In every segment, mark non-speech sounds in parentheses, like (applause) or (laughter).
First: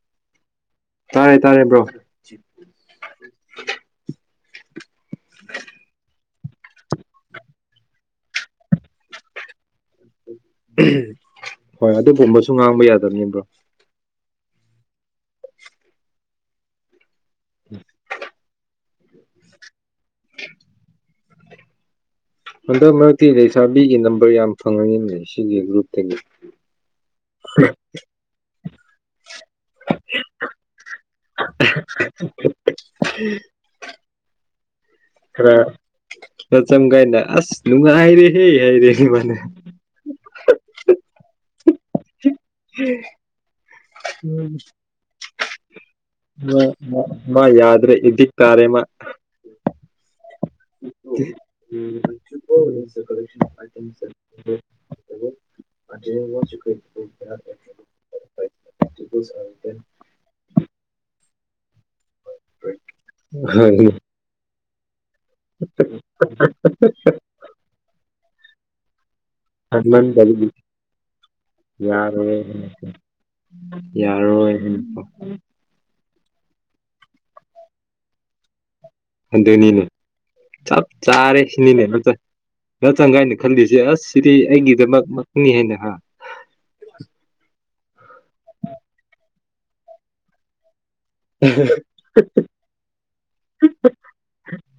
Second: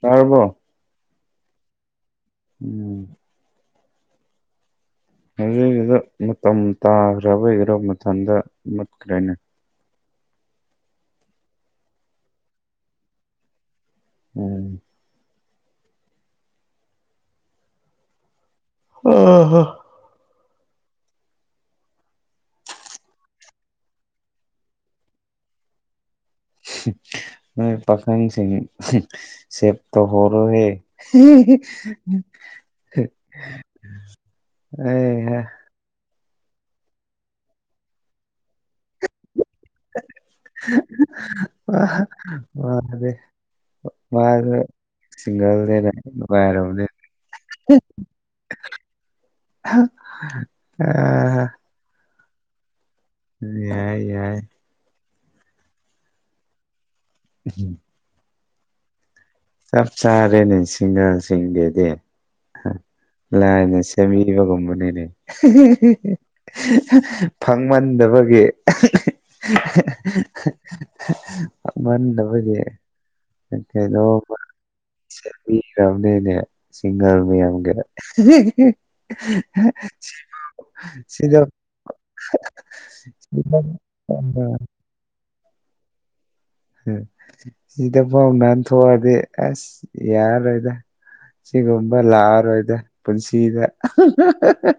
ꯇꯥꯔꯕꯣ ꯇꯥꯔꯦ ꯇꯥꯔꯦ ꯕ꯭ꯔꯣ ꯎꯝ (inaudible) ꯅꯣꯡ ꯇꯥꯒ꯭ꯔꯕꯩꯔ ꯃꯇꯝꯗ ꯃꯨꯠꯈ꯭ꯔꯦꯅꯦ ꯍꯣꯏ ꯑꯗꯨꯒꯨꯝꯕꯁꯨ ꯉꯥꯡꯕ ꯌꯥꯗꯕꯅꯦ ꯕ꯭ꯔꯣ ꯎꯝ (inaudible) ꯑ ꯍꯥ ꯍꯟꯗꯛ ꯃꯔꯛꯇꯤ ꯂꯩꯁꯥꯕꯤꯒꯤ ꯅꯝꯕꯔ ꯌꯥꯝ ꯐꯪꯉꯏꯅꯦ ꯁꯤꯒꯤ ꯒ꯭ꯔꯨꯞꯇꯒꯤ ꯍꯝ ꯅꯣꯏ ꯄꯥꯈꯪꯁꯤꯡ ꯁꯦꯞꯇꯧ ꯇꯧꯍꯧꯔꯣꯍꯦ ꯍꯤ ꯑꯦ ꯍꯩ ꯍꯥ ꯆ ꯆꯝ ꯒꯥꯏꯅ ꯑꯁ ꯅꯨꯡꯉꯥꯏꯔꯦꯍꯦ ꯍꯥꯏꯔꯦ ꯃꯥꯅ ꯑꯥ ꯃꯥꯟꯅꯗꯦ ꯃꯥꯟꯅ ꯁꯤꯡꯒꯜꯅꯦꯅ ꯃꯥ ꯅꯨꯉꯥꯏꯔꯕꯅꯦ ꯃꯥ ꯃꯥ ꯍꯦ ꯌꯥꯗ꯭ꯔꯦ ꯑꯦꯗꯤꯛ ꯇꯥꯔꯦ ꯃꯥ ꯑꯍꯥ (unintelligible) ꯌꯥꯏ ꯌꯥꯏ (unintelligible) ꯎꯍꯨꯝ (unintelligible) ꯆꯥꯞ ꯆꯥꯔꯦꯅꯦ ꯁꯤꯡꯒꯥꯜꯁꯤꯡꯗꯤ ꯑꯦ ꯍ ꯂꯥꯏꯅ ꯍꯣꯏ ꯁꯦꯝꯕꯤꯕꯒꯨꯝꯕꯅꯤꯅꯦ ꯍꯦ ꯍꯦ ꯍꯦ ꯐꯪꯃꯟꯗꯕꯒꯤ ꯑꯍꯦ ꯍꯦ ꯐꯪꯃꯟꯗꯕꯒꯤ ꯐꯪꯃꯟꯗꯕꯒꯤ ꯀꯩꯩꯅꯣ ꯌꯥꯔꯣꯏ ꯁꯦꯝꯕꯤꯒ꯭ꯔꯝꯅꯤꯅꯦ ꯁꯤꯡꯒꯥꯜ ꯃꯌꯥꯝꯒꯤꯗ ꯍꯦ ꯍꯦ ꯑꯗꯨꯅꯤꯅꯦ (unintelligible) ꯆꯞ ꯆꯥꯔꯦ ꯁꯤꯅꯤꯅꯦ ꯅꯠꯇꯦ ꯅ ꯆꯪꯒꯥꯏꯅ ꯐꯤꯂꯝ ꯈꯜꯂꯤꯁꯦ ꯑꯁ ꯁꯤꯗꯤ ꯑꯃ- ꯑꯩꯒꯤꯗꯃꯛ ꯅꯤ ꯍꯥꯏꯅ ꯍꯥ ꯍ ꯁꯤꯗꯐꯥꯎ ꯅꯥꯟꯊꯣꯛꯑꯗꯤ ꯑꯁ ꯌꯥꯔꯔꯣꯏꯗꯥ ꯁꯤꯒꯨꯝꯕ ꯂꯥꯛꯑꯔꯣꯏꯗꯥ ꯄꯨꯟꯁꯤꯗ ꯍ ꯍ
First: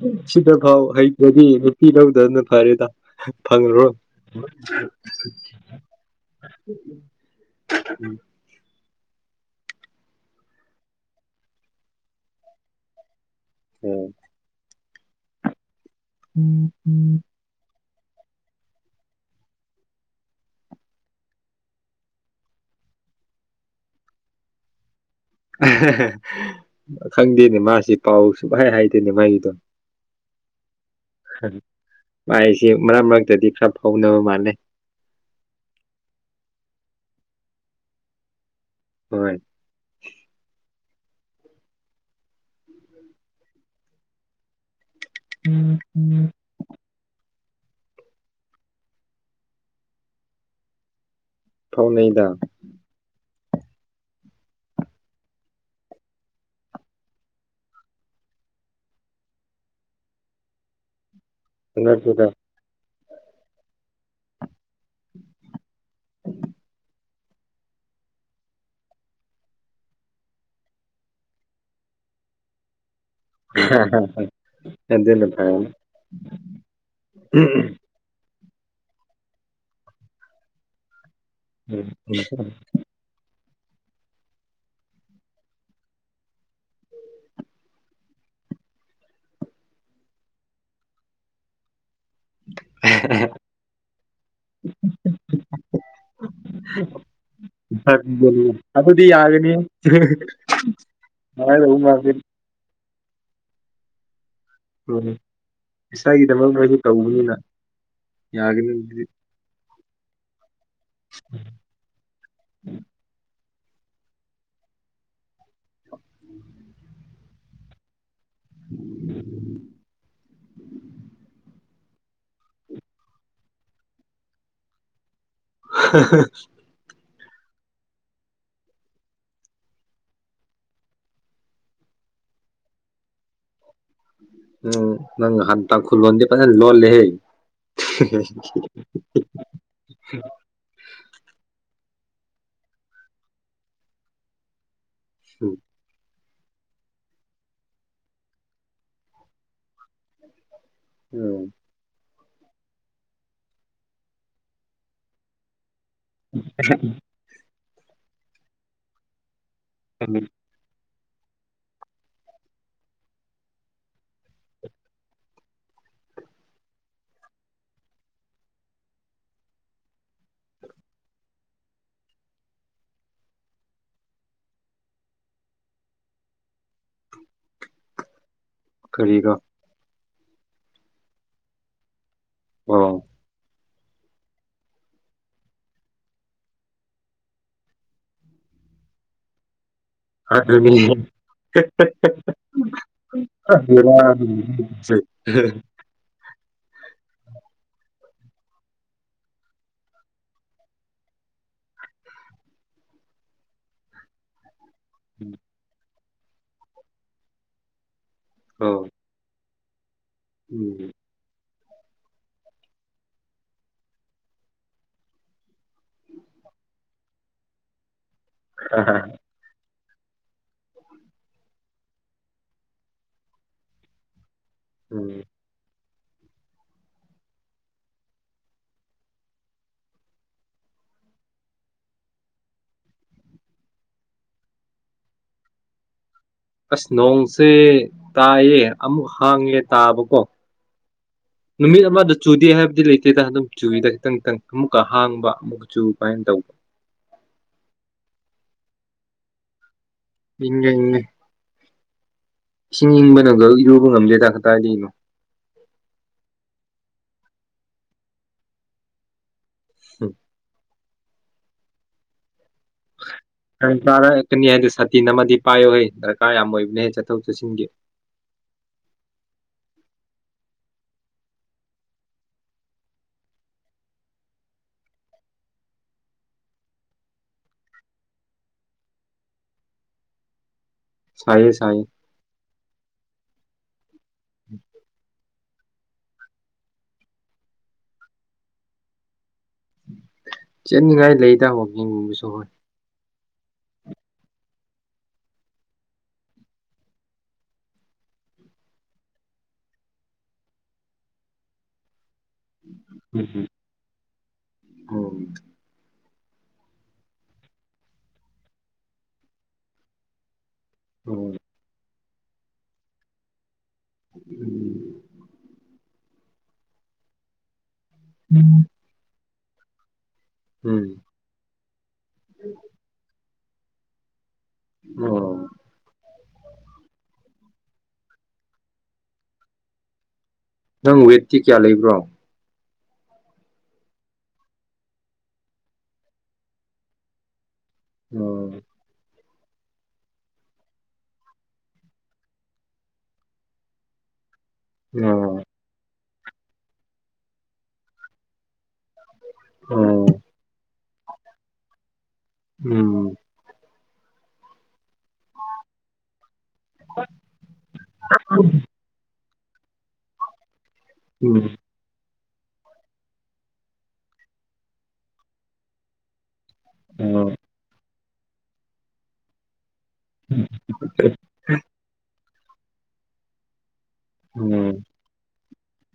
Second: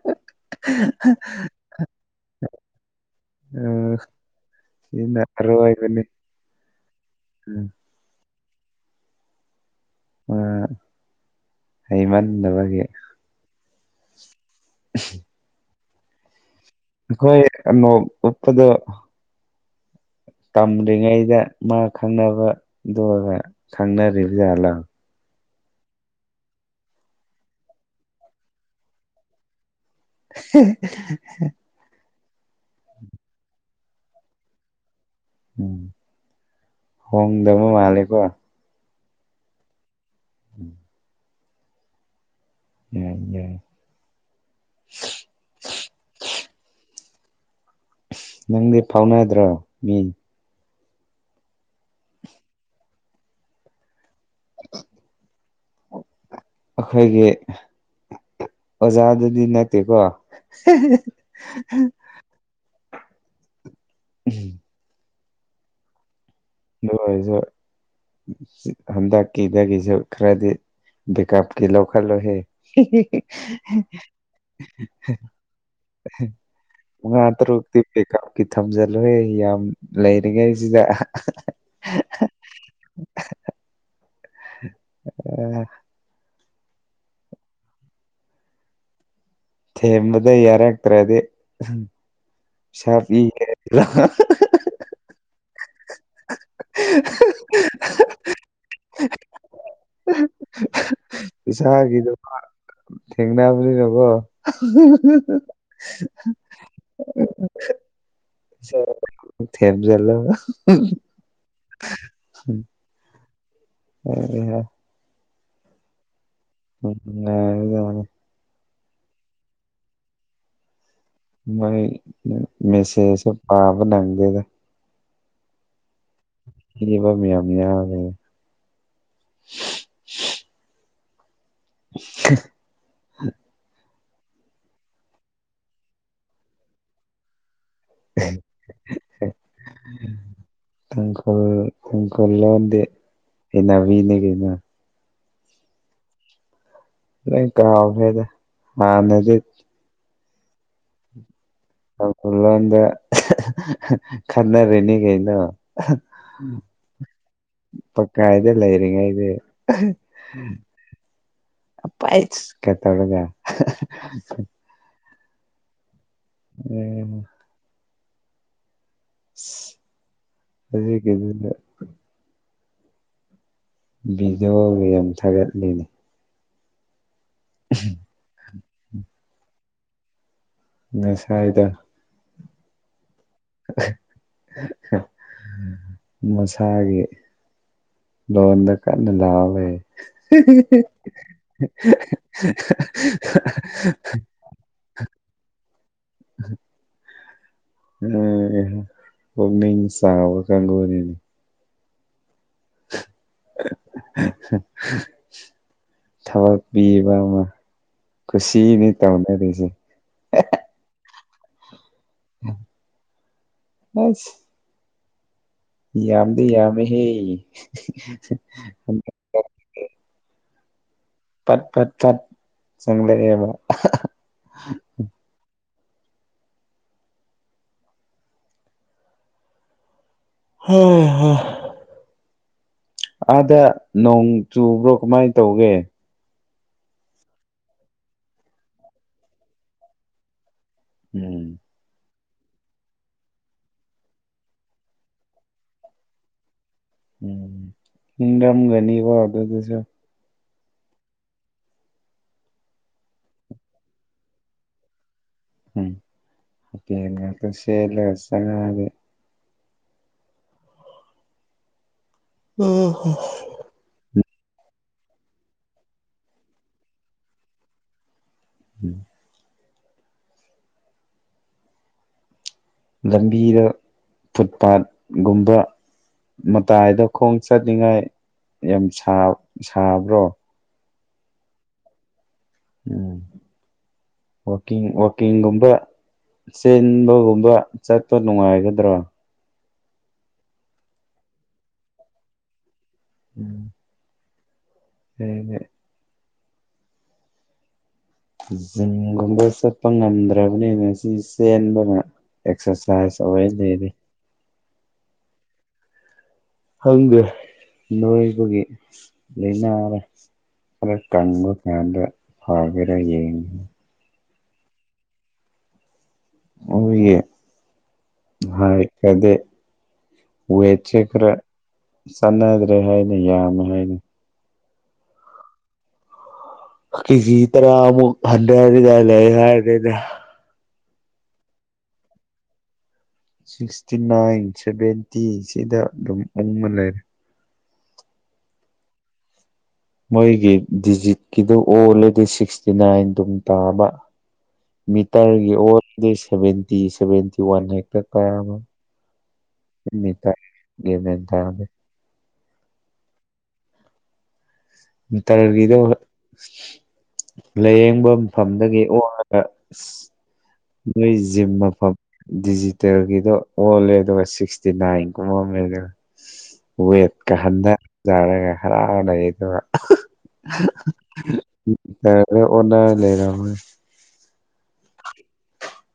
ꯍ ꯗꯨꯗꯤ ꯅꯨꯄꯤ ꯂꯧꯗꯅꯕ ꯐꯔꯦ ꯏꯇꯥꯎ ꯐꯪꯉ꯭ꯔꯣ ꯎꯝ, ꯁꯤꯅ ꯑꯔꯣꯏꯕꯅꯤ ꯎꯝ ꯃꯥꯠ ꯍꯩꯃꯟꯗꯕꯒꯤ ꯎꯝ ꯑꯁ ꯎꯝ ꯑꯈꯣꯏ ꯑꯅꯣꯛ ꯎꯞꯄꯗꯣ ꯇꯝꯗ꯭ꯔꯤꯉꯩꯗ ꯃꯥ ꯈꯪꯅꯕ ꯗꯨꯒ ꯈꯪꯅꯔꯤꯕ ꯖꯥꯠꯂ ꯑꯍ ꯍ ꯈꯪꯗꯦꯅꯦ ꯃꯥꯁꯤ ꯄꯥꯎ ꯁꯨꯡꯍꯥꯏ ꯍꯥꯏꯗꯦꯅꯦ ꯃꯥꯒꯤꯗꯣ ꯍꯦ ꯍꯦ ꯍꯦ ꯃꯥꯏꯁꯤ ꯃꯔꯛ ꯃꯔꯛꯇꯗꯤ ꯈꯔ ꯐꯥꯎꯅꯕ ꯃꯥꯜꯂꯦ ꯎꯝ ꯍꯣꯡꯗꯕ ꯃꯥꯜꯂꯤꯀꯣ ꯍꯣꯏ ꯌꯥꯏ ꯌꯥꯏ ꯑꯁ ꯅꯪꯗꯤ ꯐꯥꯎꯅꯗ꯭ꯔꯣ ꯃꯤ ꯐꯥꯎꯅꯩꯗꯥ ꯑꯈꯣꯏꯒꯤ ꯑꯣꯖꯥꯗꯨꯗꯤ ꯅꯠꯇꯦꯀꯣ ꯍꯦ ꯍꯦ ꯅꯠꯇꯦꯗꯥ ꯏꯍꯤ (inaudible) ꯑꯣꯏꯖꯨ ꯖꯤꯛ ꯍꯟꯗꯛꯀꯤꯗꯒꯤꯖꯨ ꯈꯔꯗꯤ ꯕꯦꯀꯞ ꯀꯤ ꯂꯧꯈꯠꯂꯣ ꯍꯦ ꯍꯤ ꯍꯤ ꯍꯦ ꯍꯦ ꯍꯦ ꯍꯤ ꯑꯗꯨꯅ ꯐꯔꯅꯤ ꯍꯤ ꯃꯉꯥ ꯇꯔꯨꯛꯇꯤ ꯕꯦꯀꯞꯀꯤ ꯊꯝꯖꯤꯜꯂꯨꯍꯦ ꯌꯥꯝ ꯂꯩꯔꯤꯉꯩꯖꯤꯗꯥ ꯑꯍꯥ ꯍꯥ ꯎꯝ ꯎꯝ ꯑꯥ ꯊꯦꯝꯕꯗ ꯌꯥꯔꯛꯇ꯭ꯔꯗꯤ ꯑꯍꯝ ꯁꯥꯕꯤꯒꯦ ꯂꯥꯏ (unintelligible) ꯐꯪꯗꯔꯤ ꯑꯗꯨꯗꯤ ꯌꯥꯒꯅꯤꯍꯦ ꯍ ꯍ ꯏꯁꯥꯒꯤꯗꯣ ꯃꯥ ꯊꯦꯡꯅꯥꯕꯅꯤꯅ ꯅꯀꯣ ꯏꯁꯥꯒꯤꯗꯃꯛ ꯅꯣꯏꯁꯨ ꯇꯧꯕꯅꯤꯅ ꯌꯥꯒꯅꯤ ꯑꯗꯨꯗꯤ (unintelligible) ꯊꯦꯡ ꯌꯦꯜꯂꯣꯒ ꯃꯥꯟꯅꯤ ꯍꯥ (inaudible) ꯅꯨꯡꯉꯥꯏꯕꯅ ꯂꯣꯔꯦ (inaudible) ꯃꯣꯏ ꯃꯦꯁꯦꯁꯇꯣ ꯄꯥꯕ ꯅꯪꯗꯦꯗ ꯍ ꯍ ꯍ ꯏꯕ ꯃꯌꯥꯝ ꯌꯥꯝꯃꯤ ꯍꯤ ꯎꯝ ꯅꯪ ꯅꯍꯥꯟ ꯇꯥꯡꯈꯨꯟꯂꯣꯟꯗꯤ ꯐꯖ ꯂꯣꯜꯂꯦꯍꯦ ꯍꯦ ꯍꯦ ꯍꯦ ꯍꯦ ꯇꯥꯡꯈꯨꯜ (unintelligible) ꯂꯣꯟꯗꯤ ꯍꯩꯅꯕꯤꯅꯦ ꯀꯩꯅꯣ ꯍꯨꯝ ꯂꯣꯏ ꯀꯥꯎꯒ꯭ꯔꯦꯗꯥ ꯍꯥꯟꯅꯗꯤ ꯎꯝ ꯇꯥꯡꯈꯨꯜ ꯂꯣꯟꯗ ꯑꯍꯦ ꯍꯦ ꯈꯟꯅꯔꯤꯅꯤ ꯀꯩꯅꯣ ꯑꯍ (unintelligible) ꯗ ꯂꯩꯔꯤꯉꯩꯗꯤ ꯑꯍꯍ ꯑꯄꯥꯏꯆ ꯀ ꯇꯧꯔꯒ ꯎꯝ ꯁꯤꯁ ꯍꯧꯖꯤꯛꯇꯤ ꯑꯗꯨꯝꯅ ꯚꯤꯗꯤꯑꯣꯒ ꯌꯥꯝ ꯊꯥꯒꯠꯂꯦꯅꯦ ꯑꯍ ꯀꯔꯤꯔ ꯉꯁꯥꯏꯗ ꯑꯣ (unintelligible) ꯃꯁꯥꯒꯤ ꯂꯣꯟꯗ ꯀꯟꯅ ꯂꯥꯎꯌꯦ ꯍꯤ ꯍꯤ ꯍꯤ ꯑꯗꯨꯅꯤ ꯍ ꯍꯤ ꯍ ꯍꯤ ꯍ ꯍꯤ (inaudible) ꯎꯝ ꯄꯨꯛꯅꯤꯡ ꯆꯥꯎꯕ ꯀꯪꯒꯨꯅꯤꯅꯦ (inaudible) ꯎꯝ ꯊꯕꯛ ꯄꯤꯕ ꯑꯃ ꯑꯣ ꯀꯨꯁꯤꯅꯤ ꯇꯧꯅꯔꯤꯁꯦ ꯎꯝ ꯍꯩꯁ ꯌꯥꯝꯗꯤ ꯌꯥꯝꯃꯤꯍꯦ ꯄꯠ ꯄꯠ ꯄꯠ ꯆꯪꯂꯦꯕ ꯎꯝ ꯍꯥ ꯍꯥ ꯑꯥꯗ ꯅꯣꯡ ꯆꯨꯕ꯭ꯔꯣ ꯀꯃꯥꯏꯅ ꯇꯧꯒꯦ ꯑꯁ ꯅꯣꯡꯁꯦ ꯇꯥꯏꯌꯦ ꯑꯃꯨꯛ ꯍꯥꯡꯉꯦ ꯇꯥꯕꯀꯣ ꯎꯝ ꯅꯨꯃꯤꯠ ꯑꯃꯗ ꯆꯨꯗꯦ ꯍꯥꯏꯕꯗꯤ ꯂꯩꯇꯦꯗ ꯑꯗꯨꯝ ꯆꯨꯏꯗ ꯈꯤꯇꯪ ꯈꯤꯇꯪ ꯑꯃꯨꯛꯀ ꯍꯥꯡꯕ ꯑꯃꯨꯛꯀ ꯆꯨꯕ ꯗꯥꯏꯅ ꯇꯧꯕ ꯎꯝ ꯏꯪꯉꯝꯒꯅꯤꯕꯣ ꯑꯗꯨꯗꯁꯨ ꯏꯪꯉꯦ ꯏꯪꯉꯦ ꯏꯁꯤꯡ ꯏꯪꯕꯅꯗ ꯏꯔꯨꯕ ꯉꯝꯗꯦ ꯇꯥ ꯀꯗꯥꯏꯗꯩꯅꯣ ꯎꯝ (unintelligible) ꯆꯪꯉꯛ ꯑꯗꯤ ꯍꯝ ꯑꯥ ꯍ ꯏꯪꯉꯦ ꯍꯥꯏꯗꯣ ꯁꯇꯤꯟ ꯑꯃꯗꯤ ꯄꯥꯏꯌꯣꯍꯦ ꯗ꯭ꯔꯀꯥꯔ ꯌꯥꯝ ꯑꯣꯏꯕꯅꯦ ꯆꯠꯊꯣꯛ ꯆꯠꯁꯤꯟꯒꯤ ꯎꯝ ꯂꯝꯕꯤꯗ ꯐꯨꯠ ꯄꯥꯠꯒꯨꯝꯕ ꯃꯇꯥꯏꯗ ꯈꯣꯡ ꯆꯠꯅꯤꯡꯉꯥꯏ ꯌꯥꯝ ꯁꯥꯕ꯭ꯔꯣ ꯁꯥꯏꯌꯦ ꯁꯥꯏꯌꯦ ꯎꯝ ꯋꯥꯀꯤꯡ ꯋꯥ ꯀꯤꯡꯒꯨꯝꯕ ꯆꯦꯟꯕꯒꯨꯝꯕ ꯆꯠꯄ ꯅꯨꯡꯉꯥꯏꯒꯗ꯭ꯔꯥ ꯆꯦꯟꯅꯤꯡꯉꯥꯏ ꯂꯩ ꯗ ꯋꯥꯀꯤꯡꯒꯨꯝꯕꯁꯨ ꯍꯣꯏ ꯎꯝ ꯐꯩꯌꯦꯅꯦ ꯖꯤꯝꯒꯨꯝꯕ ꯆꯠꯄ ꯉꯝꯗ꯭ꯔꯕꯅꯤꯅ ꯁꯤ ꯆꯦꯟꯕꯅ ꯑꯦꯛꯁꯔꯁꯥꯏꯁ ꯎꯝ ꯑꯣꯏ ꯂꯩꯔꯦ ꯎꯝ ꯈꯪꯗꯦ ꯅꯣꯏꯕꯒꯤ ꯂꯩꯟꯅꯔ ꯈꯥꯔ ꯎꯝ ꯑꯣ ꯀꯪꯕ ꯀꯪꯗ ꯐꯒꯦꯔ ꯌꯦꯡꯂꯒꯦ (inaudible) (unintelligible) ꯎꯝ ꯍꯥꯏ (unintelligible) ꯎꯝ ꯎꯝ ꯋꯦꯠꯆꯦ ꯈꯥꯔ ꯆꯥꯟꯅꯗ꯭ꯔꯦ ꯍꯥꯏꯅꯦ ꯌꯥꯝꯃꯦ ꯍꯥꯏꯅꯦ ꯑꯣ ꯀꯤꯖꯤ ꯇꯔꯥꯃꯨꯛ ꯍꯟꯗꯅꯤꯡꯉꯥꯏ ꯂꯩ ꯍꯥꯏꯅꯦ ꯅꯪ ꯋꯦꯠꯇꯤ ꯀꯌꯥ ꯂꯩꯕ꯭ꯔꯣ ꯁꯤꯛꯁꯇꯤ ꯅꯥꯏꯟ ꯁꯚꯦꯟꯇꯤ ꯁꯤꯗ ꯑꯗꯨꯝ ꯎꯪꯉ ꯂꯩꯔꯦ ꯎꯝ ꯃꯣꯏꯒꯤ ꯗꯤꯖꯤꯠꯀꯤꯗꯨ ꯑꯣꯜꯂꯗꯤ ꯁꯤꯛꯁꯇꯤ ꯅꯥꯏꯟ ꯑꯗꯨꯝ ꯇꯥꯕ ꯑꯣ ꯃꯤꯇ꯭ꯔꯒꯤ ꯑꯣꯟꯕꯗꯤ ꯁꯚꯦꯟꯇꯤ ꯁꯚꯦꯟꯇꯤ ꯋꯥꯟ ꯍꯦꯛꯇ ꯇꯥꯔꯝꯃꯦ ꯑꯣ (unintelligible) ꯎꯝ ꯃꯤꯇ꯭ꯔꯒꯤꯗꯣ ꯂꯥꯏꯌꯦꯡꯕ ꯃꯐꯝꯗꯒꯤ ꯑꯣ ꯇ ꯑꯁ ꯎꯝ ꯅꯣꯏꯖꯤꯝ ꯃꯐꯝ ꯗꯤꯖꯤꯇꯦꯜꯒꯤꯗꯣ ꯑꯣꯜꯂꯦ ꯑꯗꯨꯒ ꯁꯤꯛꯁꯇꯤ ꯅꯥꯏꯟꯒꯨꯝꯕ ꯑꯃ (unintelligible) ꯑꯣ ꯋꯦꯠꯀ ꯍꯟꯊꯖꯥꯔꯒ ꯍꯔꯥꯎꯔ ꯂꯩ ꯑꯗꯨꯒ (inaudible) ꯂꯣꯏ ꯑꯣꯟꯅ ꯂꯩꯔꯝꯔꯦ ꯎꯝ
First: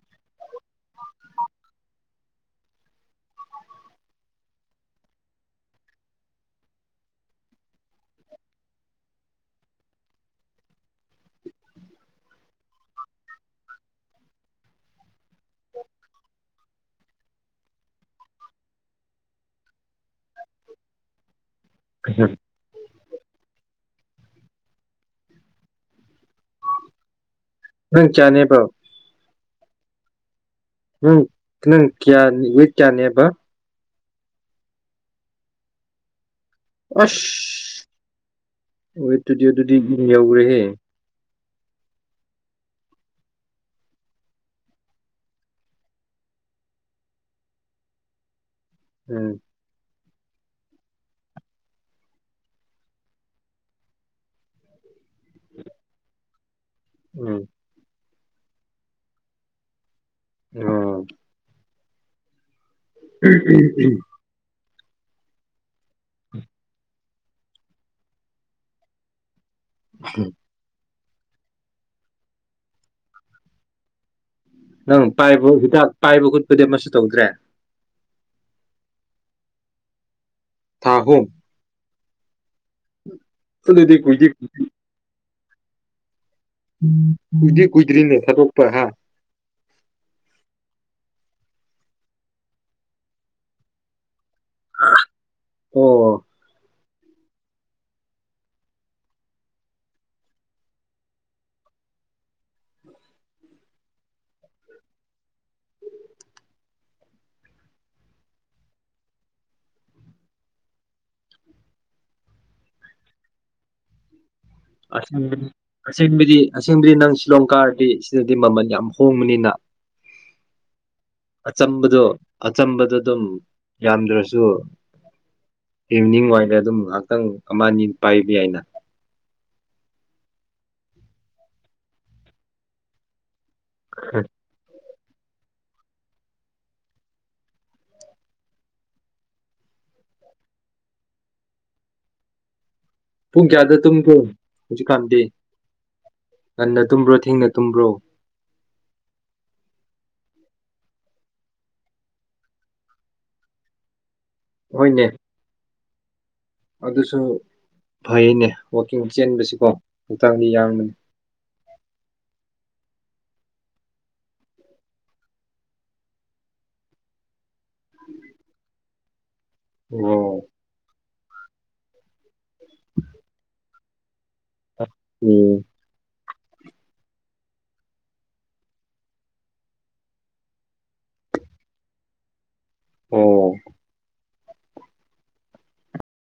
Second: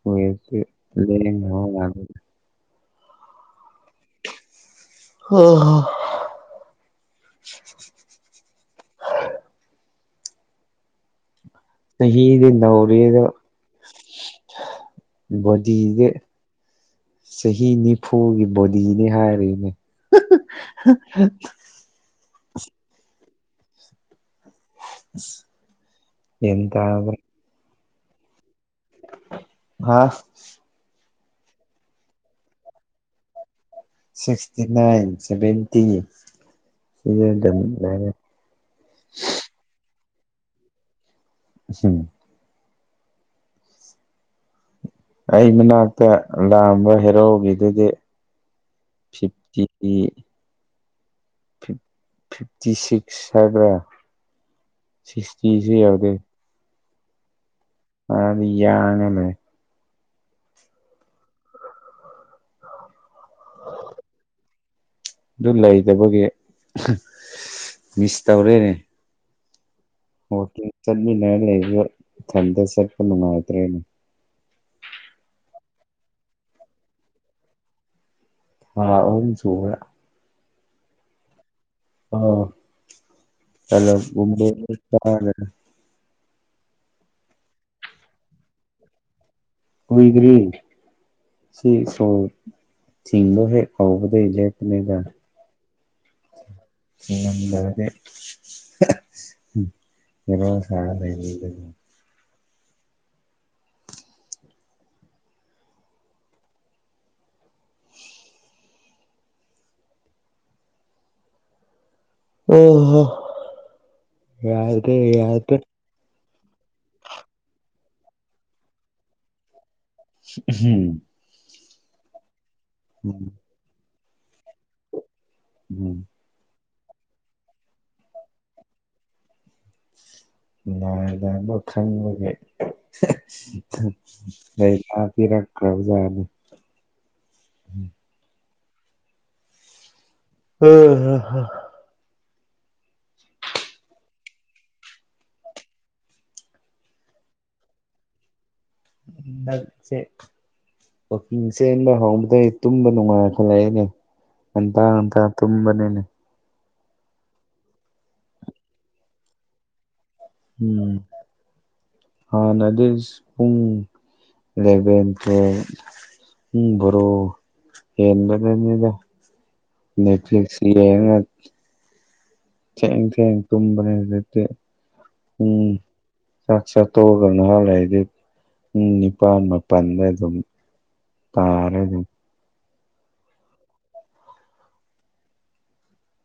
ꯍꯧꯖꯤꯛꯇꯤ ꯂꯦꯡ (unintelligible) ꯍꯥ ꯍ ꯆꯍꯤꯗꯤ ꯅꯧꯔꯤꯗꯣ ꯕꯣꯗꯤꯗꯤ ꯆꯍꯤ ꯅꯤꯐꯨꯒꯤ ꯕꯣꯗꯤꯅꯤ ꯍꯥꯏꯔꯤꯅꯦ ꯍꯥꯍꯍ (inaudible) ꯒ꯭ꯌꯥꯟ ꯇꯥꯔꯕꯣ ꯅꯪ ꯀꯥꯌꯅꯦꯕ꯭ꯔꯣ ꯍꯥ ꯎꯝ ꯅꯪ ꯀꯌꯥ ꯋꯦꯠ ꯀꯌꯥꯅꯦꯕ ꯁꯤꯛꯁꯇꯤ ꯅꯥꯏꯟ ꯁꯚꯦꯟꯇꯤ ꯁꯤꯗ ꯑꯗꯨꯝ ꯂꯩꯔꯦ ꯑꯁ ꯋꯦꯠꯇꯨꯗꯤ ꯑꯗꯨꯗꯤ ꯌꯧꯔꯦꯍꯦ ꯎꯍꯝ ꯑꯩ ꯃꯅꯥꯛꯇ ꯂꯥꯛꯑꯝꯕ ꯍꯦꯔꯣꯒꯤꯗꯨꯗꯤ ꯎꯝ ꯐꯤꯞꯇꯤ ꯐꯤꯞ ꯐꯤꯞꯇꯤ ꯁꯤꯛꯁ ꯍꯥꯏꯕ꯭ꯔꯥ ꯁꯤꯁꯇꯤꯖꯦ ꯌꯧꯗꯦ ꯎꯝ ꯐꯅꯗꯤ ꯌꯥꯡꯉꯦꯅꯦ ꯎꯝ ꯎꯝ ꯎꯝ ꯎꯝ ꯑꯗꯨ ꯂꯩꯗꯕꯒꯤ ꯃꯤꯁ ꯇꯧꯔꯦꯅꯦ ꯋꯥꯀꯤꯡ ꯆꯠꯃꯤꯟꯅꯔ ꯂꯩꯕꯗꯣ ꯏꯊꯟꯗ ꯆꯠꯄ ꯅꯨꯡꯉꯥꯏꯇ꯭ꯔꯦꯅꯦ ꯅꯪ ꯄꯥꯏꯕ ꯍꯤꯗꯥꯛ ꯄꯥꯏꯕ ꯈꯠꯄꯗꯤ ꯑꯃꯁꯨ ꯇꯧꯗ꯭ꯔꯦ ꯊꯥ ꯑꯍꯨꯝ ꯁꯨꯒ꯭ꯔꯦ ꯊꯥ ꯍꯨꯝ ꯑꯥ ꯑꯗꯨꯗꯤ ꯀꯨꯏꯗꯤ (unintelligible) ꯀꯨꯏꯗꯤ ꯀꯨꯗ꯭ꯔꯤꯅꯦ ꯊꯗꯣꯛꯄ ꯍꯥꯥ ꯀꯨꯢꯗ꯭ꯔꯤ ꯁꯤ ꯁꯣ ꯊꯤꯡꯕ ꯍꯦꯛ ꯍꯧꯕꯗꯩ ꯂꯦ ꯑꯣ (unintelligible) ꯍꯦꯔꯣ ꯁꯥꯔ ꯂꯩꯅꯤꯡꯗꯅ ꯑꯣ ꯍꯣ ꯌꯥꯗ꯭ꯔꯦ ꯑꯁꯦꯡꯕꯅꯦ ꯌꯥꯗ꯭ꯔꯦ ꯑꯁꯦꯡꯕꯩꯗꯤ ꯑꯁꯦꯡꯕꯗꯤ ꯅꯪ ꯁꯤꯂꯣꯡ ꯀꯥꯔꯗꯤ ꯁꯤꯗꯗꯤ ꯃꯃꯜ ꯌꯥꯝ ꯍꯣꯡꯕꯅꯤꯅ ꯍꯝ ꯑꯆꯝꯕꯗꯣ ꯑꯆꯝꯕꯗꯣ ꯑꯗꯨꯝ ꯌꯥꯝꯗ꯭ꯔꯁꯨ ꯎꯝ ꯏꯚꯅꯤꯡ ꯋꯥꯏꯗ ꯑꯗꯨꯝ ꯉꯥꯏꯍꯥꯛꯇꯪ ꯑꯃ ꯑꯅꯤ ꯄꯥꯏꯕ ꯌꯥꯏꯅ ꯌꯥꯢꯗ ꯑꯗꯣ ꯈꯪꯕꯒꯤ ꯍꯥ ꯍ ꯂꯩꯅ ꯄꯤꯔꯛꯈ꯭ꯔꯕꯖꯥꯠꯅꯤ ꯑꯣ ꯍ ꯍ ꯄꯨꯡ ꯀꯌꯥꯗ ꯇꯨꯝꯒꯦ ꯍꯧꯖꯤꯛꯀꯥꯟꯗꯤ ꯉꯟꯅ ꯇꯨꯝꯕ꯭ꯔꯣ ꯊꯦꯡꯅ ꯇꯨꯝꯕ꯭ꯔꯣ ꯍꯟꯗꯛꯁꯦ ꯋꯥꯀꯤꯡ ꯆꯦꯟꯕ ꯍꯧꯕꯗꯩ ꯇꯨꯝꯕ ꯅꯨꯡꯉꯥꯏ ꯈꯜꯂꯛꯑꯦꯅꯦ ꯉꯟꯇꯥ ꯍꯣꯏꯅꯦ ꯉꯟꯇꯥ ꯇꯨꯝꯕꯅꯤꯅꯦ ꯑꯗꯨꯁꯨ ꯐꯩꯅꯦ ꯋꯥꯛꯀꯤꯡ ꯆꯦꯟꯕꯁꯤꯀꯣ ꯍꯛꯆꯥꯡꯗꯤ ꯌꯥꯡꯕꯅꯤ ꯎꯝ ꯍꯥꯟꯅꯗꯤ ꯏꯁ ꯄꯨꯡ ꯂꯦꯚꯦꯟ ꯇꯣ ꯄꯨꯡ ꯕꯥꯔꯣ ꯌꯦꯟꯕꯅꯅꯤꯗ ꯑꯣ ꯅꯦꯠꯐ꯭ꯂꯤꯛꯁꯀꯤꯌꯦꯡꯉ ꯊꯦꯡ ꯊꯦꯡ ꯇꯨꯝꯕꯅꯦ ꯍꯧꯖꯤꯛꯇꯤ ꯎꯝ ꯆꯥꯛ ꯆꯥ ꯇꯣꯛꯑꯒ ꯈꯍꯥꯥꯛ ꯂꯩꯗꯤ ꯄꯨꯡ ꯅꯤꯄꯥꯜ ꯃꯥꯄꯜꯗ ꯑꯗꯋꯥꯏꯗ ꯗꯨꯝ ꯇꯥꯔꯦ ꯑꯗꯨꯝ ꯑꯣ